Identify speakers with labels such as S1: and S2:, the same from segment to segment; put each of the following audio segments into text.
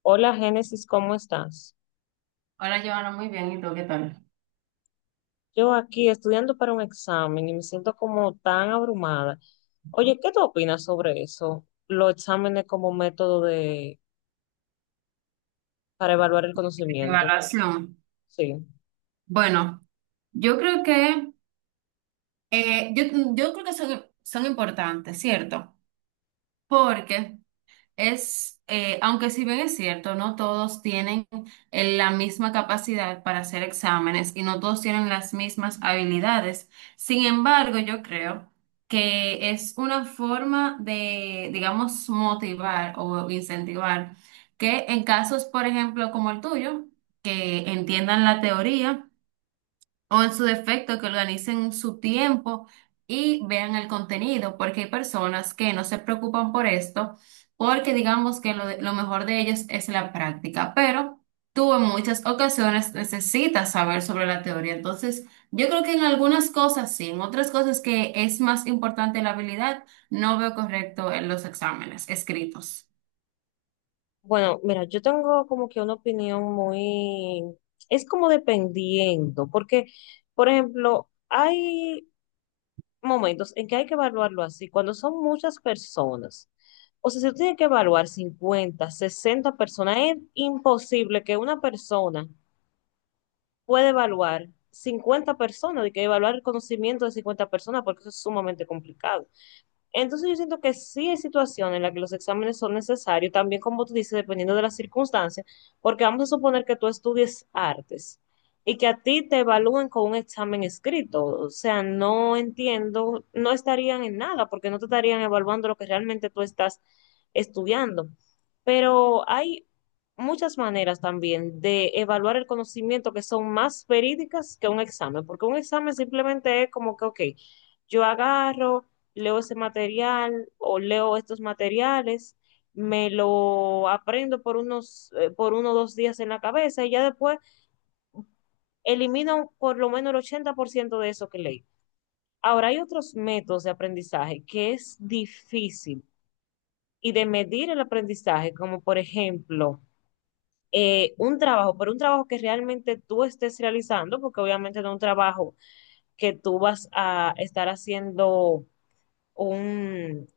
S1: Hola Génesis, ¿cómo estás?
S2: Hola, Joana, muy bien. ¿Y tú qué tal?
S1: Yo aquí estudiando para un examen y me siento como tan abrumada. Oye, ¿qué tú opinas sobre eso? Los exámenes como método de para evaluar el conocimiento.
S2: Evaluación.
S1: Sí.
S2: Bueno, yo creo que eh, yo, yo creo que son importantes, ¿cierto? Porque aunque si bien es cierto, no todos tienen la misma capacidad para hacer exámenes y no todos tienen las mismas habilidades. Sin embargo, yo creo que es una forma de, digamos, motivar o incentivar que en casos, por ejemplo, como el tuyo, que entiendan la teoría o en su defecto, que organicen su tiempo y vean el contenido, porque hay personas que no se preocupan por esto, porque digamos que lo mejor de ellas es la práctica, pero tú en muchas ocasiones necesitas saber sobre la teoría. Entonces, yo creo que en algunas cosas sí, en otras cosas que es más importante la habilidad, no veo correcto en los exámenes escritos.
S1: Bueno, mira, yo tengo como que una opinión es como dependiendo, porque, por ejemplo, hay momentos en que hay que evaluarlo así, cuando son muchas personas. O sea, si tú tienes que evaluar 50 60 personas, es imposible que una persona pueda evaluar 50 personas, de que evaluar el conocimiento de 50 personas, porque eso es sumamente complicado. Entonces yo siento que sí hay situaciones en las que los exámenes son necesarios, también como tú dices, dependiendo de las circunstancias, porque vamos a suponer que tú estudies artes y que a ti te evalúen con un examen escrito. O sea, no entiendo, no estarían en nada, porque no te estarían evaluando lo que realmente tú estás estudiando. Pero hay muchas maneras también de evaluar el conocimiento que son más verídicas que un examen, porque un examen simplemente es como que, ok, yo agarro leo ese material o leo estos materiales, me lo aprendo por por 1 o 2 días en la cabeza y ya después elimino por lo menos el 80% de eso que leí. Ahora hay otros métodos de aprendizaje que es difícil y de medir el aprendizaje, como por ejemplo un trabajo, pero un trabajo que realmente tú estés realizando, porque obviamente no es un trabajo que tú vas a estar haciendo un,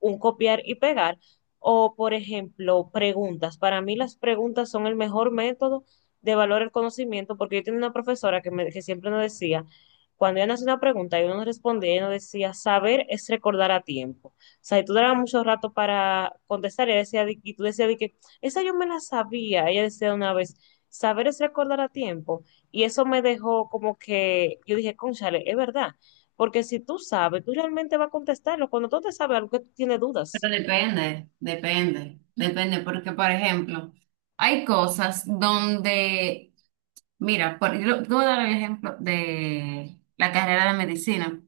S1: un copiar y pegar. O, por ejemplo, preguntas. Para mí las preguntas son el mejor método de valorar el conocimiento, porque yo tenía una profesora que siempre nos decía, cuando ella nos hacía una pregunta y uno nos respondía, ella nos decía, saber es recordar a tiempo. O sea, y tú dabas mucho rato para contestar, y, ella decía, y tú decías de que, esa yo me la sabía, ella decía una vez, saber es recordar a tiempo. Y eso me dejó como que, yo dije, cónchale, es verdad. Porque si tú sabes, tú realmente vas a contestarlo. Cuando tú te sabes algo que tú tienes
S2: Pero
S1: dudas.
S2: depende, depende, depende, porque por ejemplo, hay cosas donde mira, yo te voy a dar el ejemplo de la carrera de medicina.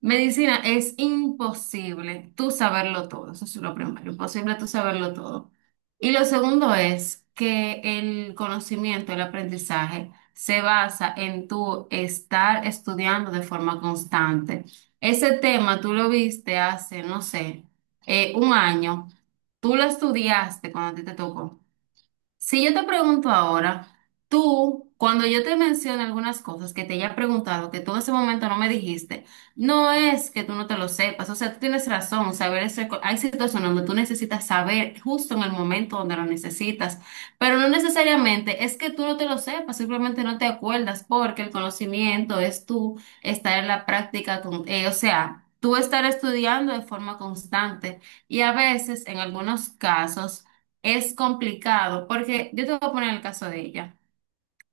S2: Medicina es imposible tú saberlo todo, eso es lo primero, imposible tú saberlo todo. Y lo segundo es que el conocimiento, el aprendizaje se basa en tu estar estudiando de forma constante. Ese tema tú lo viste hace, no sé, un año, tú lo estudiaste cuando a ti te tocó. Si yo te pregunto ahora, tú, cuando yo te menciono algunas cosas que te haya preguntado, que tú en ese momento no me dijiste, no es que tú no te lo sepas, o sea, tú tienes razón, hay situaciones donde tú necesitas saber justo en el momento donde lo necesitas, pero no necesariamente es que tú no te lo sepas, simplemente no te acuerdas porque el conocimiento es tú estar en la práctica, o sea, tú estar estudiando de forma constante y a veces, en algunos casos, es complicado, porque yo te voy a poner el caso de ella.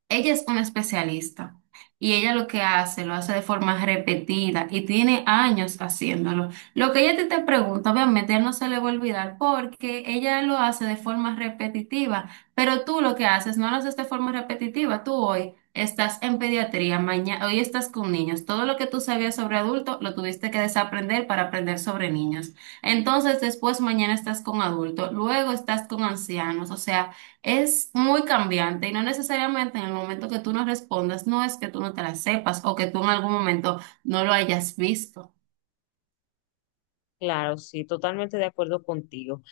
S2: Ella es una especialista y ella lo que hace, lo hace de forma repetida y tiene años haciéndolo. Lo que ella te pregunta, obviamente, a él no se le va a olvidar porque ella lo hace de forma repetitiva, pero tú lo que haces no lo haces de forma repetitiva. Tú hoy estás en pediatría, mañana, hoy estás con niños. Todo lo que tú sabías sobre adultos lo tuviste que desaprender para aprender sobre niños. Entonces, después mañana estás con adultos, luego estás con ancianos, o sea... Es muy cambiante y no necesariamente en el momento que tú no respondas, no es que tú no te la sepas o que tú en algún momento no lo hayas visto.
S1: Claro, sí, totalmente de acuerdo contigo.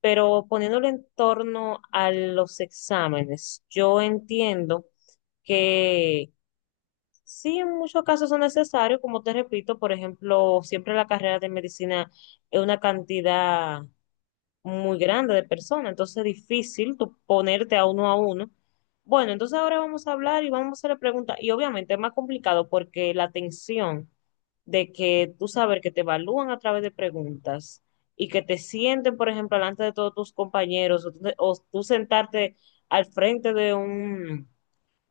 S1: Pero poniéndolo en torno a los exámenes, yo entiendo que sí, en muchos casos son necesarios, como te repito, por ejemplo, siempre la carrera de medicina es una cantidad muy grande de personas, entonces es difícil tú ponerte a uno a uno. Bueno, entonces ahora vamos a hablar y vamos a hacer preguntas. Y obviamente es más complicado porque la tensión de que tú sabes que te evalúan a través de preguntas y que te sienten, por ejemplo, delante de todos tus compañeros o tú sentarte al frente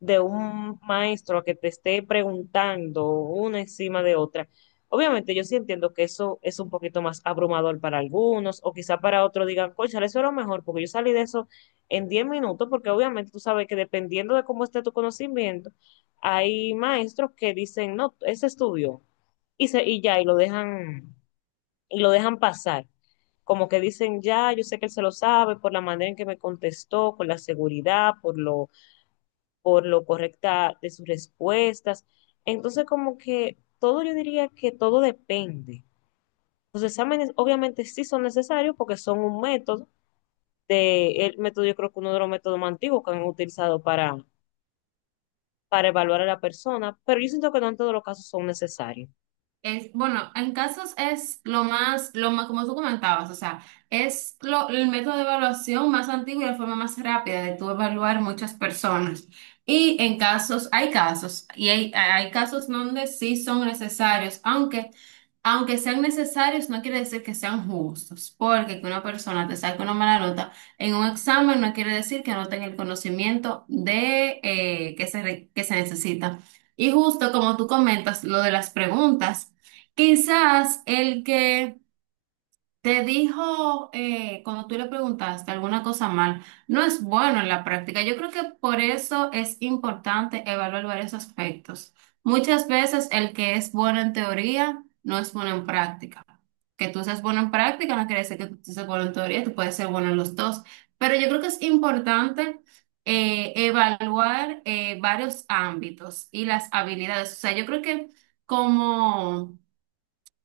S1: de un maestro que te esté preguntando una encima de otra. Obviamente yo sí entiendo que eso es un poquito más abrumador para algunos o quizá para otros digan, cónchale, eso era mejor porque yo salí de eso en 10 minutos porque obviamente tú sabes que dependiendo de cómo esté tu conocimiento, hay maestros que dicen, no, ese estudio y, y ya, y lo dejan pasar como que dicen, ya, yo sé que él se lo sabe por la manera en que me contestó, por la seguridad, por lo correcta de sus respuestas. Entonces, como que todo, yo diría que todo depende. Los exámenes obviamente sí son necesarios porque son un método, el método yo creo que uno de los métodos más antiguos que han utilizado para evaluar a la persona, pero yo siento que no en todos los casos son necesarios.
S2: Es, bueno, en casos es lo más, como tú comentabas, o sea, el método de evaluación más antiguo y la forma más rápida de tú evaluar muchas personas. Y en casos, hay casos, hay casos donde sí son necesarios, aunque, aunque sean necesarios, no quiere decir que sean justos, porque que una persona te saque una mala nota en un examen no quiere decir que no tenga el conocimiento de, que se necesita. Y justo como tú comentas, lo de las preguntas. Quizás el que te dijo cuando tú le preguntaste alguna cosa mal, no es bueno en la práctica. Yo creo que por eso es importante evaluar varios aspectos. Muchas veces el que es bueno en teoría no es bueno en práctica. Que tú seas bueno en práctica no quiere decir que tú seas bueno en teoría, tú puedes ser bueno en los dos. Pero yo creo que es importante evaluar varios ámbitos y las habilidades. O sea, yo creo que como...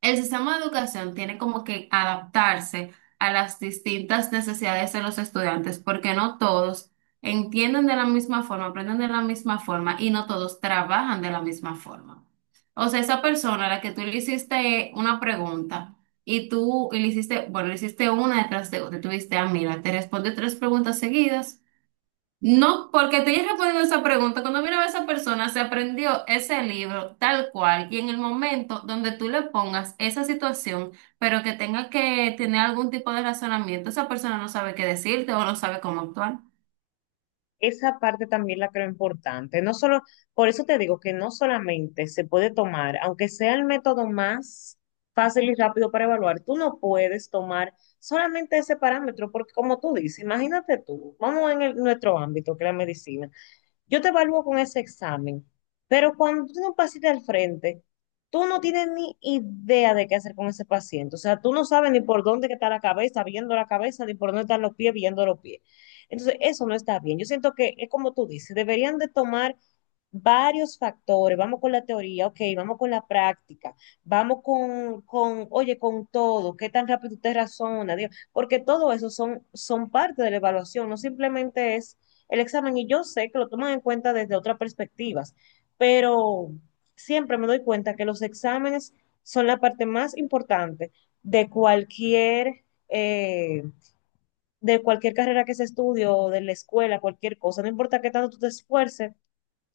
S2: El sistema de educación tiene como que adaptarse a las distintas necesidades de los estudiantes, porque no todos entienden de la misma forma, aprenden de la misma forma y no todos trabajan de la misma forma. O sea, esa persona a la que tú le hiciste una pregunta y tú le hiciste, bueno, le hiciste una detrás de otra, tuviste, ah, mira, te responde tres preguntas seguidas. No, porque te hayas respondido esa pregunta. Cuando miraba a esa persona, se aprendió ese libro tal cual. Y en el momento donde tú le pongas esa situación, pero que tenga que tener algún tipo de razonamiento, esa persona no sabe qué decirte o no sabe cómo actuar.
S1: Esa parte también la creo importante. No solo, por eso te digo que no solamente se puede tomar, aunque sea el método más fácil y rápido para evaluar, tú no puedes tomar solamente ese parámetro, porque como tú dices, imagínate tú, vamos nuestro ámbito, que es la medicina, yo te evalúo con ese examen, pero cuando tú tienes un paciente al frente, tú no tienes ni idea de qué hacer con ese paciente. O sea, tú no sabes ni por dónde que está la cabeza, viendo la cabeza, ni por dónde están los pies, viendo los pies. Entonces, eso no está bien. Yo siento que es como tú dices, deberían de tomar varios factores. Vamos con la teoría, ok, vamos con la práctica, vamos con oye, con todo, qué tan rápido usted razona, Dios, porque todo eso son parte de la evaluación, no simplemente es el examen y yo sé que lo toman en cuenta desde otras perspectivas, pero siempre me doy cuenta que los exámenes son la parte más importante de eh, cualquier carrera que se estudie o de la escuela, cualquier cosa. No importa qué tanto tú te esfuerces,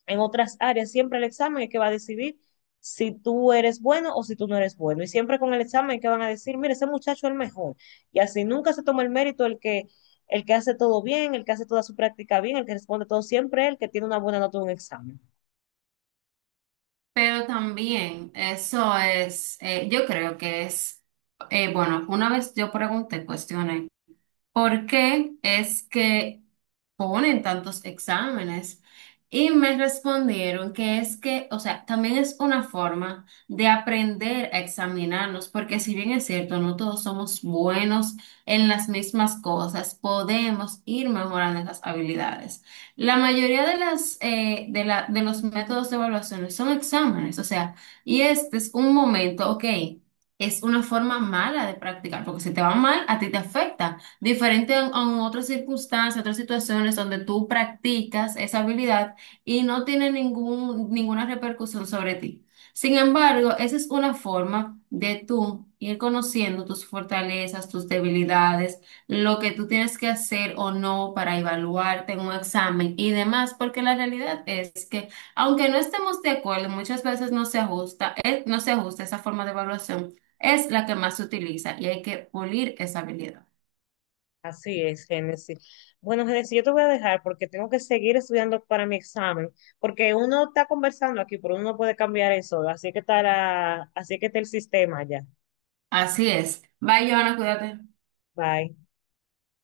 S1: en otras áreas. Siempre el examen es que va a decidir si tú eres bueno o si tú no eres bueno. Y siempre con el examen es que van a decir, mire, ese muchacho es el mejor. Y así nunca se toma el mérito el que hace todo bien, el que hace toda su práctica bien, el que responde todo siempre, el que tiene una buena nota en un examen.
S2: Pero también, yo creo que es, bueno, una vez yo pregunté, cuestioné, ¿por qué es que ponen tantos exámenes? Y me respondieron que es que, o sea, también es una forma de aprender a examinarnos, porque si bien es cierto, no todos somos buenos en las mismas cosas, podemos ir mejorando esas habilidades. La mayoría de de los métodos de evaluación son exámenes, o sea, y este es un momento, ok, es una forma mala de practicar, porque si te va mal, a ti te afecta. Diferente a otras circunstancias, otras situaciones donde tú practicas esa habilidad y no tiene ninguna repercusión sobre ti. Sin embargo, esa es una forma de tú ir conociendo tus fortalezas, tus debilidades, lo que tú tienes que hacer o no para evaluarte en un examen y demás, porque la realidad es que aunque no estemos de acuerdo, muchas veces no se ajusta, no se ajusta esa forma de evaluación es la que más se utiliza y hay que pulir esa habilidad.
S1: Así es, Génesis. Bueno, Génesis, yo te voy a dejar porque tengo que seguir estudiando para mi examen, porque uno está conversando aquí, pero uno no puede cambiar eso, así que está el sistema ya.
S2: Así es. Bye, Joana, cuídate.
S1: Bye.